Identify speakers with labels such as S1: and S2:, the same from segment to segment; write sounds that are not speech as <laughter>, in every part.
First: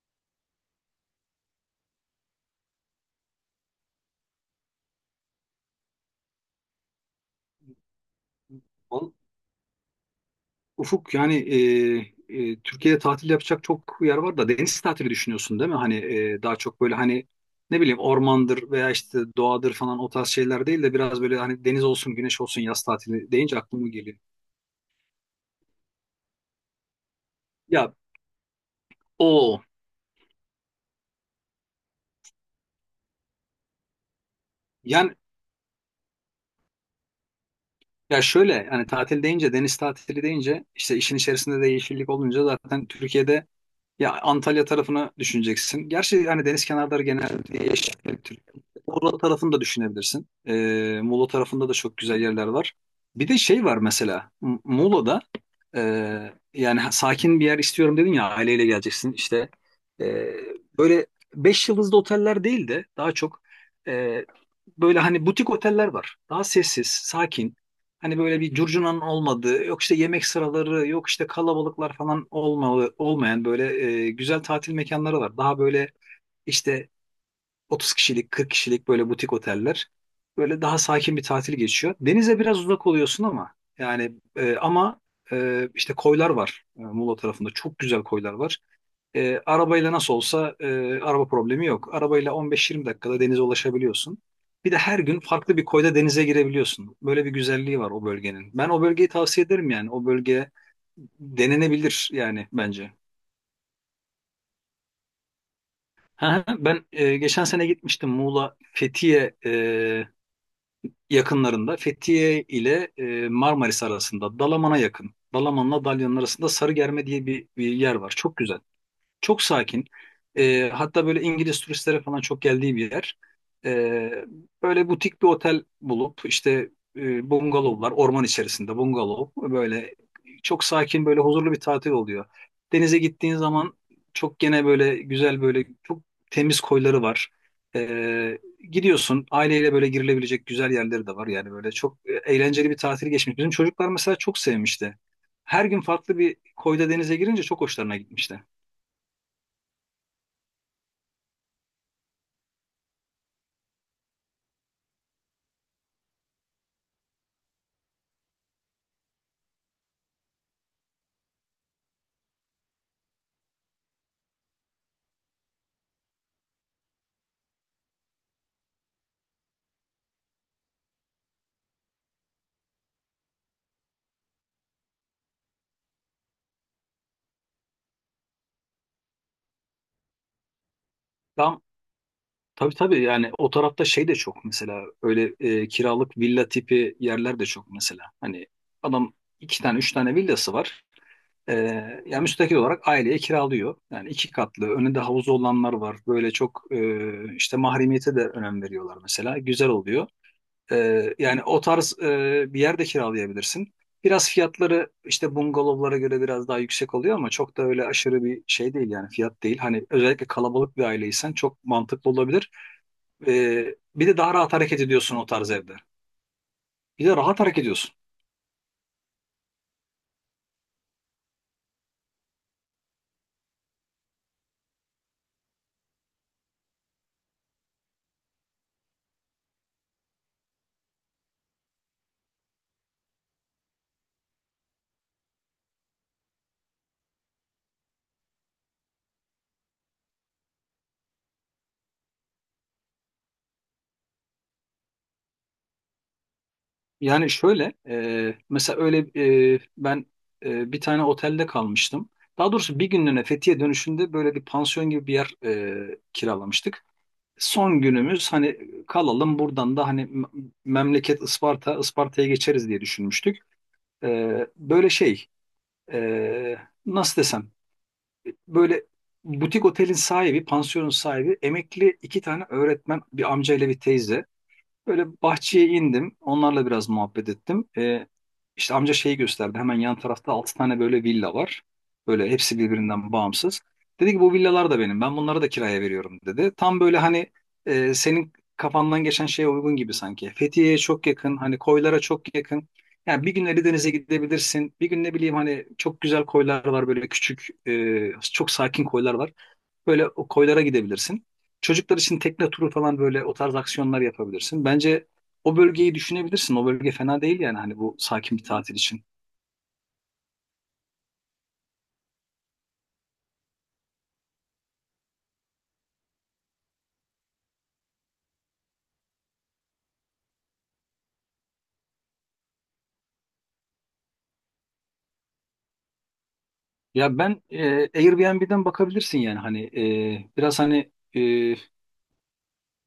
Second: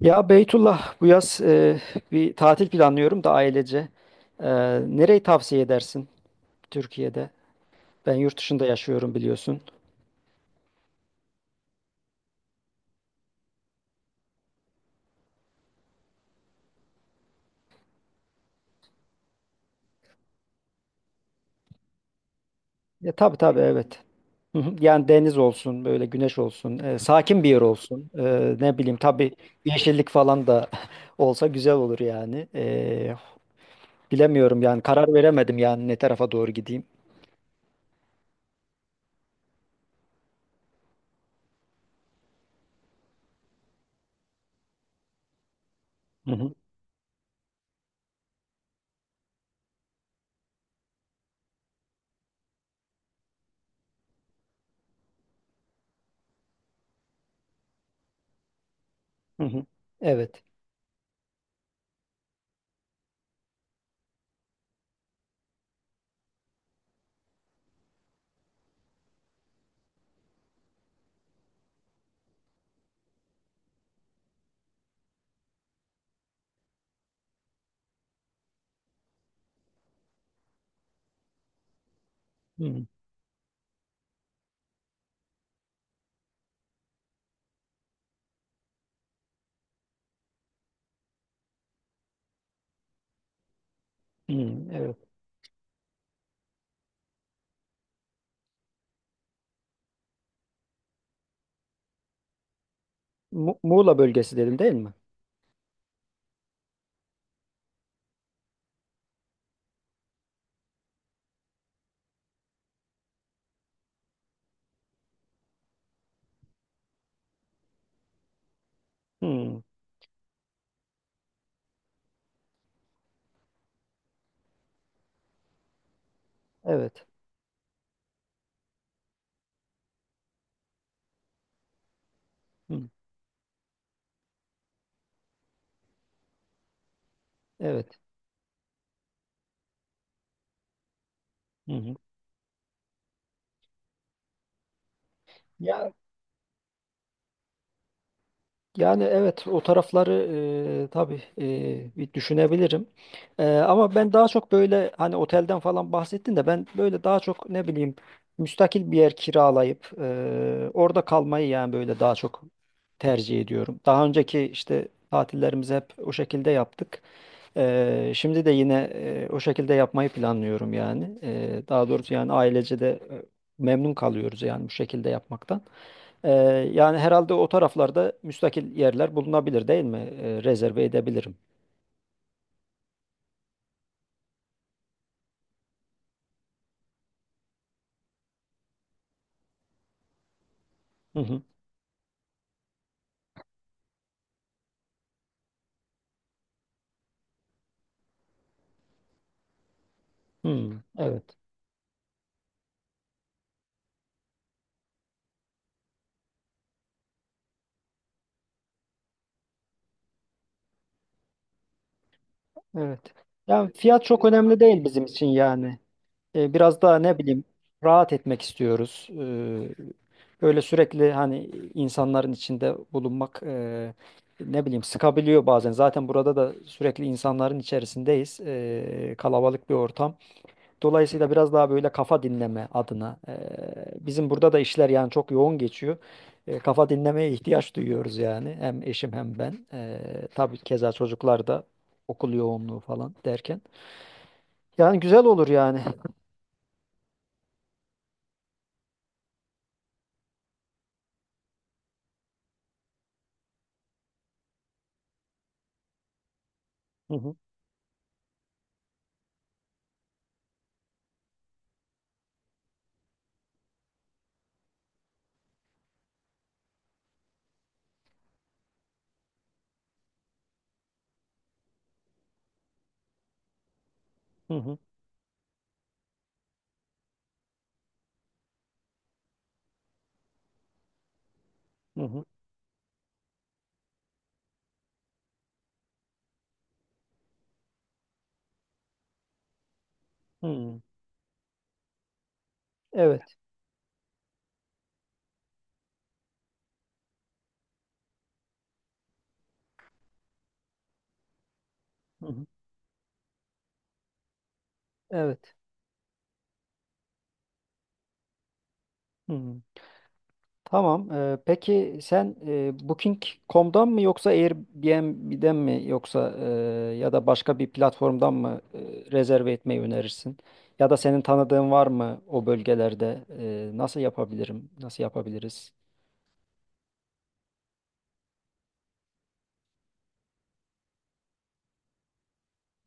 S1: Ya Beytullah, bu yaz bir tatil planlıyorum da ailece. E, Nereyi tavsiye edersin Türkiye'de? Ben yurt dışında
S2: Val-
S1: yaşıyorum biliyorsun.
S2: Ufuk yani, Türkiye'de tatil yapacak çok yer var da deniz tatili düşünüyorsun değil mi? Hani daha çok böyle hani ne bileyim ormandır veya işte doğadır falan o tarz şeyler değil de biraz böyle hani deniz olsun güneş olsun yaz
S1: Ya
S2: tatili
S1: tabii
S2: deyince
S1: tabii
S2: aklıma
S1: evet.
S2: geliyor.
S1: Hı hı. Yani deniz olsun, böyle güneş olsun, sakin bir yer
S2: Ya
S1: olsun. Ne bileyim tabii
S2: o
S1: yeşillik falan da <laughs> olsa güzel olur yani. Bilemiyorum yani karar
S2: yani
S1: veremedim yani ne tarafa doğru gideyim.
S2: ya şöyle hani tatil deyince deniz tatili deyince işte işin içerisinde de yeşillik olunca zaten Türkiye'de. Ya Antalya tarafını düşüneceksin. Gerçi
S1: Hı
S2: hani
S1: hı.
S2: deniz kenarları genelde yeşil Türkiye. Muğla tarafını da düşünebilirsin. Muğla tarafında da çok güzel yerler var. Bir de şey var mesela. Muğla'da e, yani, sakin bir yer istiyorum dedin ya aileyle geleceksin
S1: Hı
S2: işte.
S1: hı.
S2: E,
S1: Evet.
S2: Böyle beş yıldızlı oteller değil de daha çok, e, böyle hani butik oteller var. Daha sessiz, sakin. Hani böyle bir curcunanın olmadığı, yok işte yemek sıraları, yok işte kalabalıklar falan olmalı, olmayan böyle, güzel tatil mekanları var. Daha böyle işte 30 kişilik, 40 kişilik böyle butik oteller. Böyle daha sakin bir tatil geçiyor. Denize biraz
S1: Hı hı.
S2: uzak oluyorsun ama yani, ama, işte koylar var, Muğla tarafında. Çok güzel koylar var. Arabayla nasıl olsa, araba problemi yok. Arabayla 15-20 dakikada denize ulaşabiliyorsun.
S1: Hı,
S2: Bir de
S1: evet.
S2: her gün farklı bir koyda denize girebiliyorsun. Böyle bir güzelliği var o bölgenin. Ben o bölgeyi tavsiye ederim yani. O bölge denenebilir yani bence.
S1: Muğla bölgesi dedim değil mi?
S2: Ha, ben geçen sene gitmiştim Muğla Fethiye yakınlarında. Fethiye ile, Marmaris arasında Dalaman'a yakın. Dalaman'la Dalyan'ın arasında Sarıgerme diye bir yer var. Çok güzel. Çok
S1: Hı.
S2: sakin. Hatta böyle İngiliz turistlere falan çok geldiği bir yer. Ee, Böyle butik bir otel bulup işte,
S1: Evet.
S2: bungalovlar orman içerisinde bungalov böyle çok sakin böyle huzurlu bir tatil oluyor.
S1: Hı.
S2: Denize gittiğin zaman çok gene böyle güzel böyle çok temiz koyları var.
S1: Evet.
S2: Ee, Gidiyorsun aileyle böyle girilebilecek güzel yerleri de var yani
S1: Hı
S2: böyle
S1: hı.
S2: çok, eğlenceli bir tatil geçmiş. Bizim çocuklar mesela çok sevmişti. Her gün
S1: Ya,
S2: farklı bir koyda denize girince çok hoşlarına gitmişti.
S1: yani evet o tarafları tabii bir düşünebilirim. Ama ben daha çok böyle hani otelden falan bahsettin de ben böyle daha çok ne bileyim müstakil bir yer kiralayıp orada kalmayı yani böyle daha çok tercih ediyorum. Daha önceki işte tatillerimizi hep o şekilde yaptık. Şimdi de yine o şekilde yapmayı planlıyorum yani. Daha doğrusu yani ailece de memnun kalıyoruz yani bu şekilde yapmaktan. Ee, Yani herhalde o taraflarda müstakil yerler bulunabilir değil mi? Rezerve edebilirim.
S2: Daha Tabii tabii yani o tarafta şey de çok mesela, öyle, kiralık villa tipi yerler de çok mesela. Hani adam iki tane üç tane villası var.
S1: Hı hı.
S2: E, Yani müstakil olarak aileye kiralıyor. Yani iki katlı önünde havuzu olanlar var. Böyle çok, işte mahremiyete de önem veriyorlar mesela. Güzel oluyor.
S1: Hmm,
S2: E,
S1: evet,
S2: Yani o tarz, bir yer de kiralayabilirsin. Biraz fiyatları işte bungalovlara göre biraz daha yüksek oluyor ama çok da öyle aşırı bir şey değil yani fiyat değil. Hani özellikle kalabalık bir aileysen çok mantıklı olabilir.
S1: evet. Yani fiyat
S2: Bir de
S1: çok
S2: daha rahat
S1: önemli
S2: hareket
S1: değil bizim
S2: ediyorsun
S1: için
S2: o tarz evde.
S1: yani. Biraz daha
S2: Bir de
S1: ne
S2: rahat
S1: bileyim
S2: hareket ediyorsun.
S1: rahat etmek istiyoruz. Böyle sürekli hani insanların içinde bulunmak ne bileyim sıkabiliyor bazen. Zaten burada da sürekli insanların içerisindeyiz. Kalabalık bir ortam. Dolayısıyla biraz daha böyle kafa dinleme adına bizim burada da işler yani çok yoğun geçiyor. Kafa dinlemeye ihtiyaç duyuyoruz yani hem eşim hem ben. Tabii keza çocuklar da okul yoğunluğu falan derken. Yani güzel olur yani.
S2: Yani şöyle, mesela öyle, ben, bir tane otelde kalmıştım. Daha doğrusu bir günlüğüne Fethiye dönüşünde böyle bir pansiyon gibi bir yer, kiralamıştık.
S1: Hı,
S2: Son günümüz hani kalalım buradan da hani, memleket Isparta, Isparta'ya geçeriz diye düşünmüştük. Böyle şey, e, nasıl desem böyle butik otelin sahibi, pansiyonun sahibi, emekli iki tane öğretmen, bir amca ile bir teyze.
S1: hı hı,
S2: Böyle bahçeye indim. Onlarla biraz muhabbet ettim. İşte amca şeyi gösterdi. Hemen yan tarafta 6 tane böyle villa var.
S1: hı hı,
S2: Böyle hepsi birbirinden bağımsız. Dedi ki bu villalar da benim. Ben bunları da kiraya veriyorum dedi. Tam böyle hani, senin kafandan geçen şeye uygun gibi sanki.
S1: hı
S2: Fethiye'ye
S1: hı.
S2: çok yakın. Hani koylara çok yakın. Yani bir
S1: Evet.
S2: gün Elideniz'e gidebilirsin. Bir gün ne bileyim hani çok güzel koylar var böyle küçük, çok sakin koylar var. Böyle o koylara gidebilirsin. Çocuklar için
S1: Hı hı,
S2: tekne turu falan böyle o tarz aksiyonlar yapabilirsin. Bence
S1: evet.
S2: o bölgeyi düşünebilirsin. O bölge fena değil yani hani bu sakin bir tatil için.
S1: Hı hı. Tamam. Peki sen Booking.com'dan mı yoksa Airbnb'den mi yoksa ya da başka bir platformdan mı rezerve etmeyi önerirsin? Ya da senin tanıdığın var mı o bölgelerde? Nasıl yapabilirim? Nasıl yapabiliriz?
S2: Ya ben e, Airbnb'den bakabilirsin yani hani, biraz hani,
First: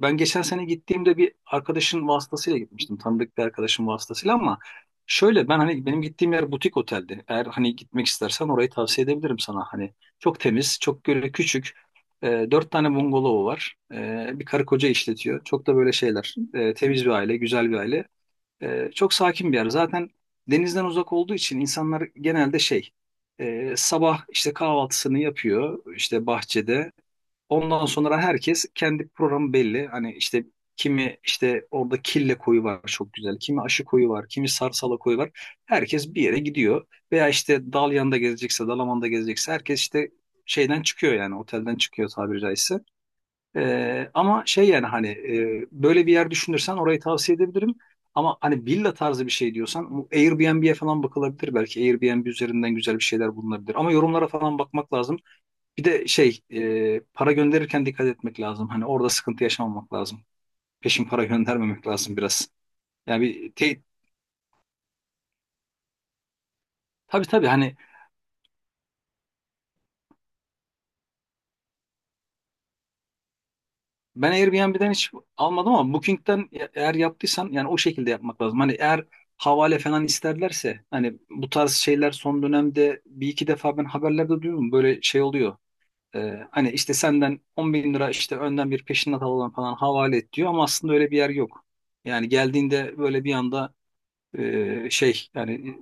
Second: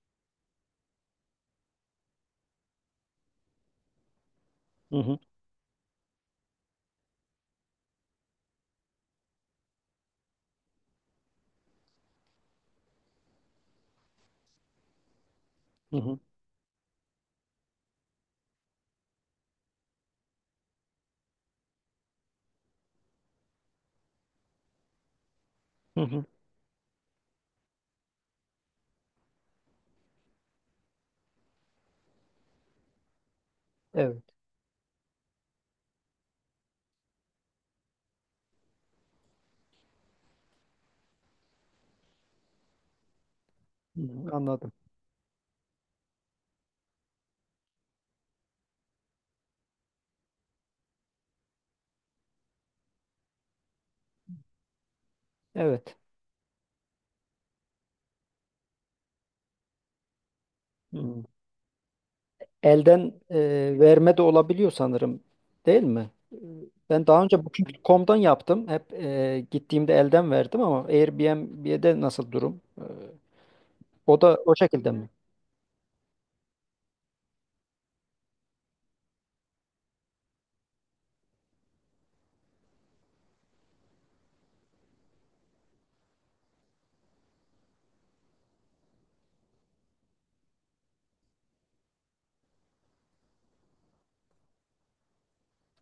S2: ben geçen sene gittiğimde bir arkadaşın vasıtasıyla gitmiştim. Tanıdık bir arkadaşın vasıtasıyla ama
S1: Hı hı.
S2: şöyle ben hani benim gittiğim yer butik oteldi. Eğer hani gitmek istersen orayı tavsiye edebilirim sana. Hani çok temiz, çok böyle küçük. Dört tane bungalovu var. Bir karı koca işletiyor. Çok da böyle
S1: Hı hı.
S2: şeyler. Temiz bir aile, güzel bir aile. Çok sakin bir yer. Zaten denizden uzak olduğu için insanlar genelde şey, sabah işte kahvaltısını yapıyor,
S1: Hı hı.
S2: işte bahçede. Ondan sonra herkes kendi programı belli. Hani işte kimi işte orada kille koyu var çok güzel. Kimi aşı koyu
S1: Evet.
S2: var. Kimi sarsala koyu var. Herkes bir yere gidiyor. Veya işte Dalyan'da gezecekse, Dalaman'da gezecekse herkes işte şeyden çıkıyor yani otelden çıkıyor tabiri caizse.
S1: Hı hı,
S2: Ama şey
S1: anladım.
S2: yani hani, böyle bir yer düşünürsen orayı tavsiye edebilirim. Ama hani villa tarzı bir şey diyorsan bu Airbnb'ye falan bakılabilir belki. Airbnb üzerinden güzel bir şeyler bulunabilir. Ama yorumlara falan bakmak lazım. Bir
S1: Evet.
S2: de şey, para gönderirken dikkat etmek lazım. Hani orada sıkıntı yaşamamak lazım. Peşin para
S1: Hı.
S2: <laughs> göndermemek lazım biraz.
S1: Elden
S2: Yani
S1: verme de olabiliyor sanırım, değil mi? Ben daha
S2: tabii
S1: önce
S2: tabii hani
S1: Booking.com'dan yaptım. Hep gittiğimde elden verdim ama Airbnb'de nasıl durum? O
S2: ben
S1: da o şekilde
S2: Airbnb'den
S1: mi?
S2: hiç almadım ama Booking'den eğer yaptıysan yani o şekilde yapmak lazım. Hani eğer havale falan isterlerse hani bu tarz şeyler son dönemde bir iki defa ben haberlerde duydum böyle şey oluyor. Hani işte senden 10 bin lira işte önden bir peşinat alalım falan havale et diyor ama aslında öyle bir yer yok. Yani geldiğinde böyle bir anda, şey yani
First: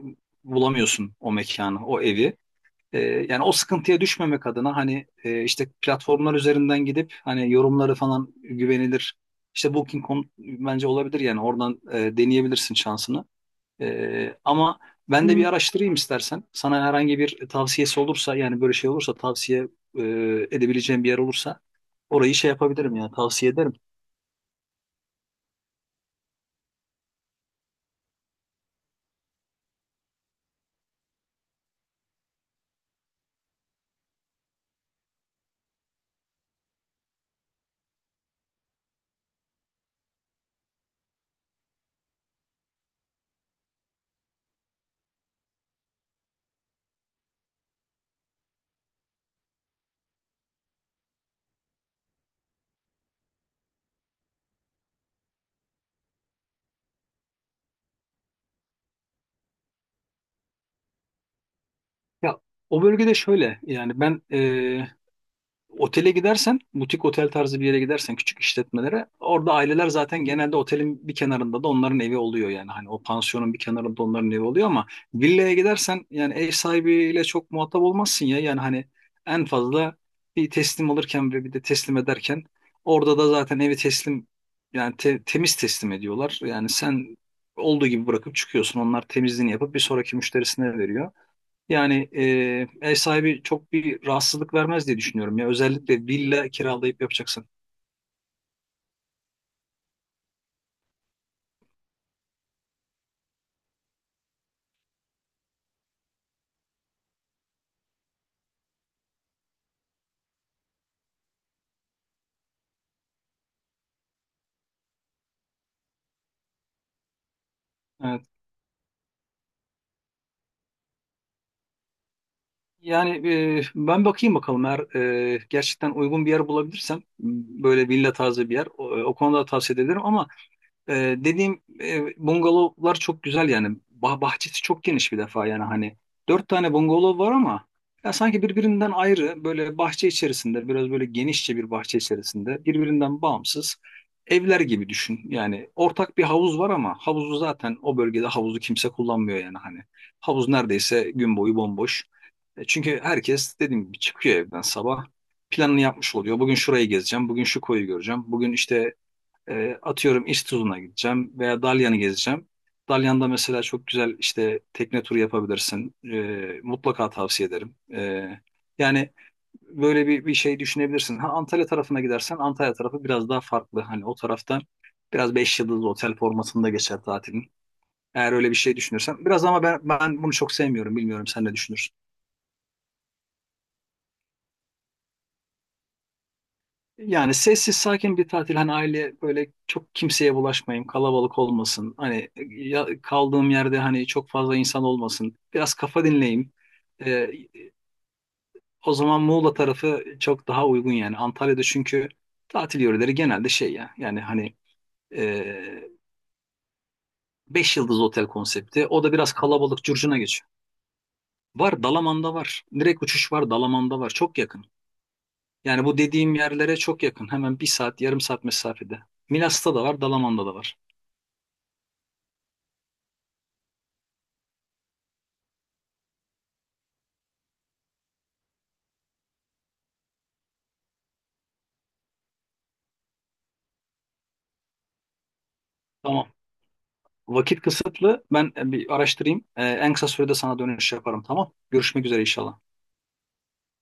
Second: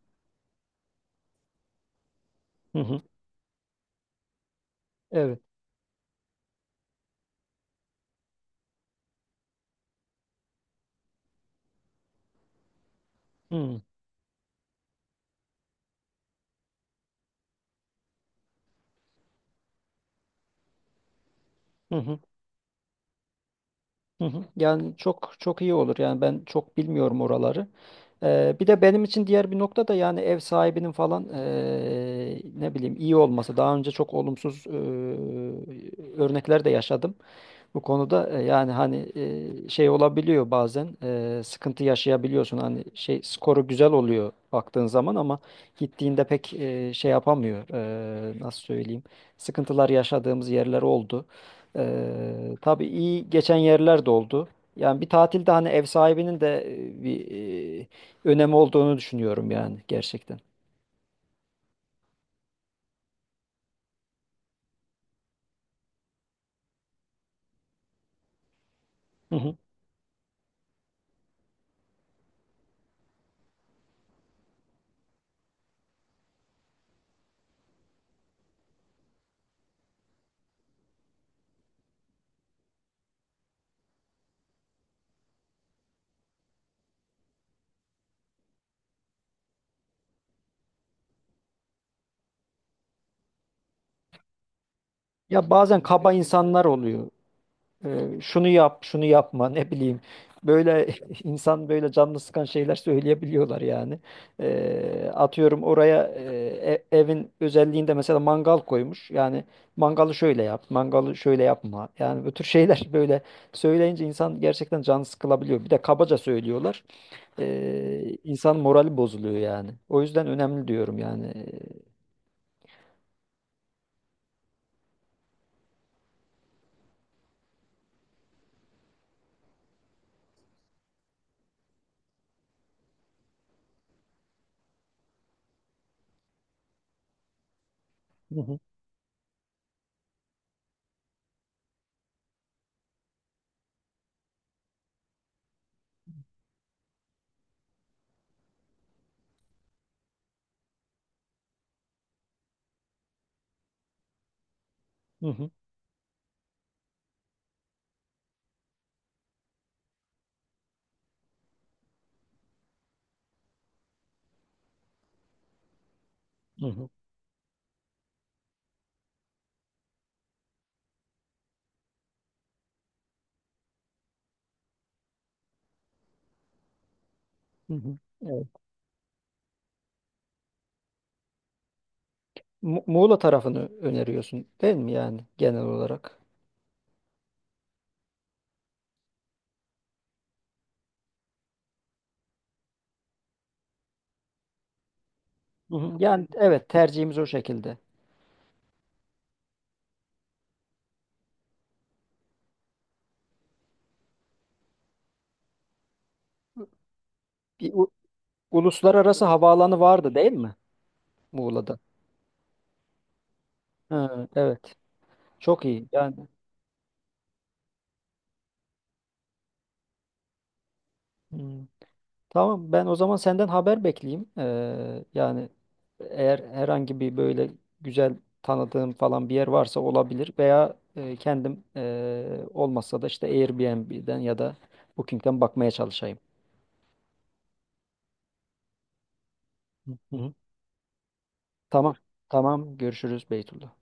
S2: bulamıyorsun o mekanı, o evi.
S1: Hı hı.
S2: Yani o sıkıntıya düşmemek adına hani,
S1: Evet.
S2: işte platformlar üzerinden gidip hani yorumları falan güvenilir. İşte Booking.com bence olabilir yani oradan, deneyebilirsin şansını.
S1: Hı hı.
S2: Ama ben de bir, araştırayım istersen. Sana herhangi bir tavsiyesi olursa yani böyle şey olursa tavsiye, e, edebileceğim bir yer olursa
S1: Hı hı.
S2: orayı şey yapabilirim yani tavsiye ederim.
S1: Hı hı. Yani çok iyi olur. Yani ben çok bilmiyorum oraları. Bir de benim için diğer bir nokta da yani ev sahibinin falan ne bileyim iyi olması. Daha önce çok olumsuz örnekler de yaşadım. Bu konuda yani hani şey olabiliyor bazen sıkıntı yaşayabiliyorsun. Hani şey skoru güzel oluyor baktığın zaman ama gittiğinde pek şey yapamıyor. Nasıl söyleyeyim? Sıkıntılar yaşadığımız yerler oldu. Tabii iyi geçen yerler de oldu. Yani bir tatilde hani ev sahibinin de e, bir e, önemi olduğunu düşünüyorum yani gerçekten.
S2: Ya o bölgede şöyle yani ben, otele gidersen, butik otel tarzı bir yere gidersen küçük işletmelere
S1: Hı
S2: orada
S1: hı.
S2: aileler zaten genelde otelin bir kenarında da onların evi oluyor yani. Hani o pansiyonun bir kenarında onların evi oluyor ama villaya gidersen yani ev sahibiyle çok muhatap olmazsın ya. Yani hani en fazla bir teslim alırken ve bir de teslim ederken orada da zaten evi teslim yani, temiz teslim ediyorlar. Yani sen olduğu gibi bırakıp çıkıyorsun. Onlar temizliğini yapıp bir sonraki müşterisine veriyor. Yani, ev sahibi çok bir rahatsızlık vermez diye düşünüyorum ya.
S1: Ya bazen
S2: Özellikle
S1: kaba
S2: villa
S1: insanlar
S2: kiralayıp
S1: oluyor.
S2: yapacaksan.
S1: Şunu yap, şunu yapma, ne bileyim. Böyle <laughs> insan böyle canını sıkan şeyler söyleyebiliyorlar yani. Atıyorum oraya evin özelliğinde mesela mangal koymuş. Yani mangalı şöyle yap, mangalı şöyle yapma. Yani bu tür şeyler <laughs> böyle söyleyince insan gerçekten canı sıkılabiliyor. Bir de kabaca söylüyorlar.
S2: Evet.
S1: İnsan morali bozuluyor yani. O yüzden önemli diyorum yani.
S2: Yani, ben bakayım bakalım eğer, gerçekten uygun bir yer bulabilirsem, böyle villa tarzı bir yer, o konuda tavsiye ederim ama. Dediğim, bungalovlar çok güzel yani. Bahçesi çok geniş bir defa yani hani. Dört tane bungalov var ama ya
S1: Hı
S2: sanki
S1: hı,
S2: birbirinden ayrı böyle bahçe içerisinde biraz böyle genişçe bir bahçe içerisinde birbirinden bağımsız evler gibi düşün. Yani ortak bir havuz var ama havuzu zaten o bölgede havuzu kimse kullanmıyor yani hani. Havuz neredeyse gün boyu bomboş. Çünkü herkes dediğim gibi çıkıyor evden sabah
S1: hı hı,
S2: planını yapmış oluyor. Bugün şurayı gezeceğim, bugün şu koyu göreceğim, bugün işte, atıyorum İztuzu'na gideceğim veya Dalyan'ı gezeceğim. Dalyan'da mesela çok güzel işte tekne turu yapabilirsin.
S1: hı hı,
S2: Mutlaka tavsiye ederim. Yani böyle bir şey düşünebilirsin. Ha, Antalya tarafına gidersen Antalya tarafı biraz daha farklı. Hani o tarafta biraz beş yıldızlı otel formatında geçer tatilin.
S1: hı hı.
S2: Eğer öyle bir şey düşünürsen. Biraz ama ben bunu çok sevmiyorum. Bilmiyorum sen ne düşünürsün?
S1: Muğla tarafını öneriyorsun değil mi yani genel olarak?
S2: Yani sessiz sakin bir tatil hani aile böyle çok kimseye bulaşmayayım kalabalık olmasın hani, ya, kaldığım yerde hani çok fazla insan olmasın biraz
S1: Hı hı.
S2: kafa
S1: Yani
S2: dinleyeyim.
S1: evet tercihimiz o
S2: Ee,
S1: şekilde.
S2: O zaman Muğla tarafı çok daha uygun yani Antalya'da çünkü tatil yöreleri genelde şey ya yani hani, e,
S1: Bir
S2: beş
S1: u-
S2: yıldız otel konsepti o da
S1: Uluslararası
S2: biraz
S1: havaalanı
S2: kalabalık
S1: vardı
S2: curcuna
S1: değil
S2: geçiyor.
S1: mi Muğla'da?
S2: Var, Dalaman'da var, direkt uçuş var, Dalaman'da var
S1: Ha,
S2: çok yakın
S1: evet. Çok
S2: yani
S1: iyi.
S2: bu
S1: Yani
S2: dediğim yerlere çok yakın, hemen bir saat yarım saat mesafede. Milas'ta da var, Dalaman'da da var.
S1: hmm, tamam, ben o zaman senden haber bekleyeyim. Yani eğer herhangi bir böyle güzel tanıdığım falan bir yer varsa olabilir veya kendim olmazsa da işte Airbnb'den ya da Booking'den bakmaya çalışayım.
S2: Tamam. Vakit kısıtlı. Ben bir araştırayım. En
S1: Hı
S2: kısa
S1: hı.
S2: sürede sana dönüş yaparım. Tamam.
S1: Tamam.
S2: Görüşmek üzere inşallah.
S1: Tamam. Görüşürüz Beytullah.